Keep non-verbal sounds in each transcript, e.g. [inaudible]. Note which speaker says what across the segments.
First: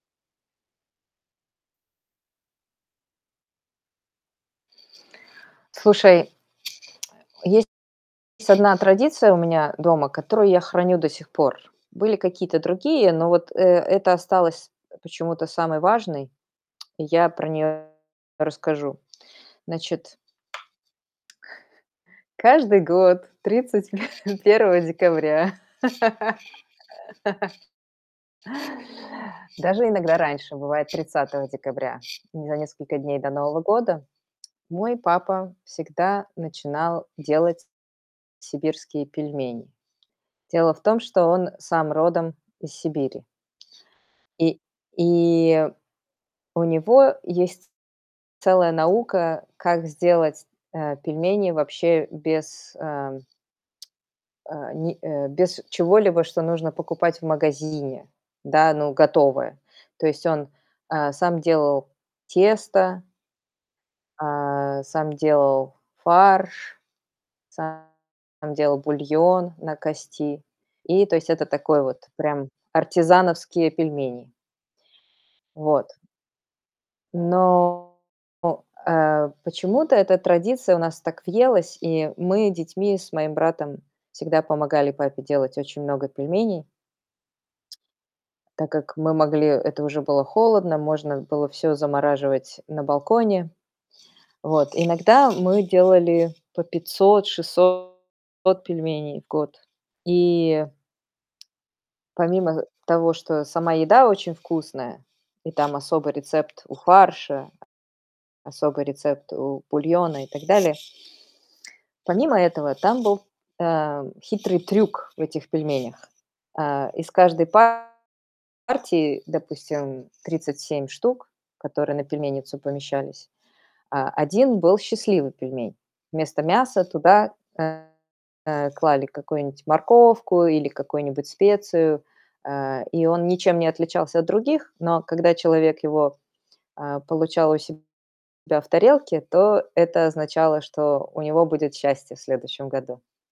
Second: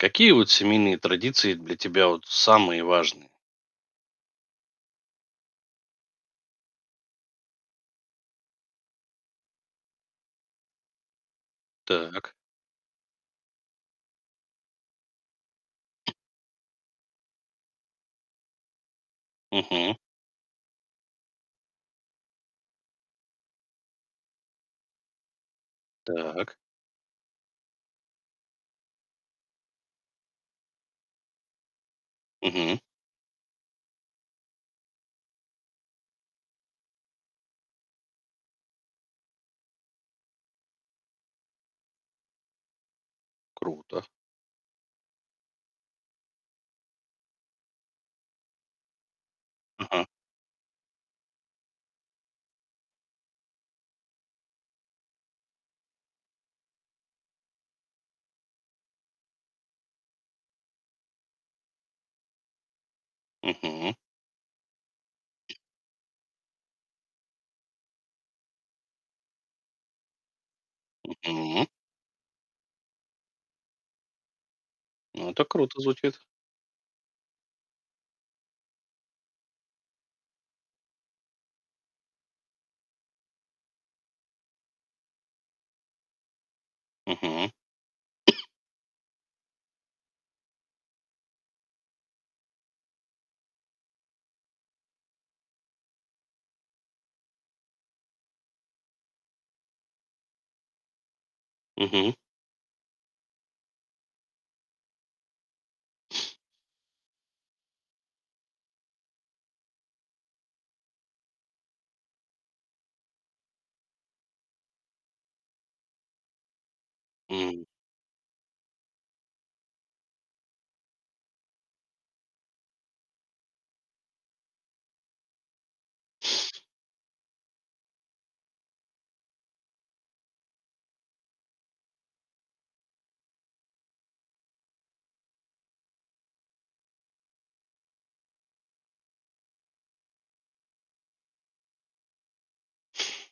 Speaker 1: Какие, вот, семейные традиции для тебя, вот, самые важные?
Speaker 2: Слушай, есть 1 традиция у меня дома, которую я храню до сих пор. Были
Speaker 1: Так.
Speaker 2: какие-то другие, но вот, э, эта осталась почему-то самой важной, и я про неё расскажу.
Speaker 1: Мгм.
Speaker 2: Значит [chuckles] Каждый год 31 декабря.
Speaker 1: Так.
Speaker 2: [laughs] Даже иногда раньше бывает, 30 декабря. За
Speaker 1: Мгм.
Speaker 2: несколько дней до Нового года мой папа всегда начинал делать сибирские пельмени. Дело в том, что он сам родом из Сибири.
Speaker 1: Круто.
Speaker 2: И и у него есть целая наука, как
Speaker 1: Ага.
Speaker 2: сделать, э, пельмени вообще без, э э, ни э, без чего-либо, что нужно покупать в магазине, да? Ну, готовое. То есть он, э, сам делал тесто
Speaker 1: Мгм.
Speaker 2: э, сам делал фарш, сам делал бульон на кости. И, то есть, это
Speaker 1: Мгм.
Speaker 2: такой вот прям артизановские пельмени.
Speaker 1: Ну, это круто
Speaker 2: Вот.
Speaker 1: звучит.
Speaker 2: Но, о э, почему-то эта традиция у нас так въелась, и мы детьми с моим братом всегда помогали папе делать очень много пельменей.
Speaker 1: Мгм. [coughs]
Speaker 2: Так как мы могли это уже было холодно, можно было всё замораживать на балконе. Вот. Иногда мы делали по 500- 600 пельменей в год. И
Speaker 1: Мгм.
Speaker 2: помимо того, что сама еда очень вкусная и там особый
Speaker 1: [sniffs]
Speaker 2: рецепт у фарша Особый рецепт у бульона и так далее. Помимо этого, там был, э, хитрый трюк в этих пельменях. Э, из каждой
Speaker 1: М.
Speaker 2: партии, допустим, 37 штук, которые на пельменницу помещались, э, 1 был счастливый пельмень. Вместо
Speaker 1: [sniffs]
Speaker 2: мяса туда, э, э, клали какую-нибудь морковку или какую-нибудь специю, э, и он ничем не отличался от других. Но когда человек его, э, получал у себя в тарелке, то это означало, что у него будет счастье в следующем году.
Speaker 1: [sniffs]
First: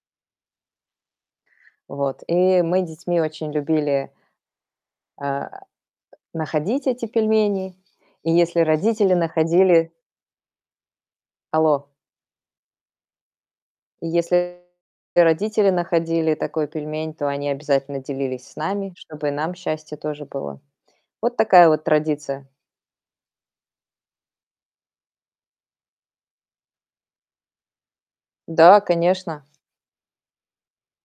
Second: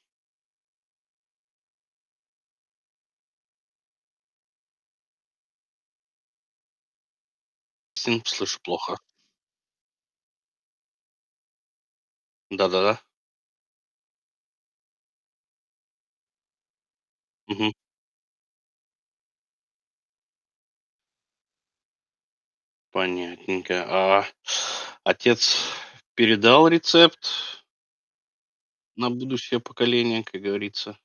Speaker 2: Вот. И мы детьми очень любили э, находить эти пельмени.
Speaker 1: Сын?
Speaker 2: И
Speaker 1: Слышу
Speaker 2: если
Speaker 1: плохо.
Speaker 2: родители находили Алло?
Speaker 1: Да-да-да.
Speaker 2: И если и родители находили такой пельмень, то они
Speaker 1: Мгм.
Speaker 2: обязательно делились с нами, чтобы и нам счастье тоже было. Вот такая вот традиция.
Speaker 1: Понятненько. А, а отец передал рецепт
Speaker 2: Да,
Speaker 1: на
Speaker 2: конечно.
Speaker 1: будущее поколение, как говорится?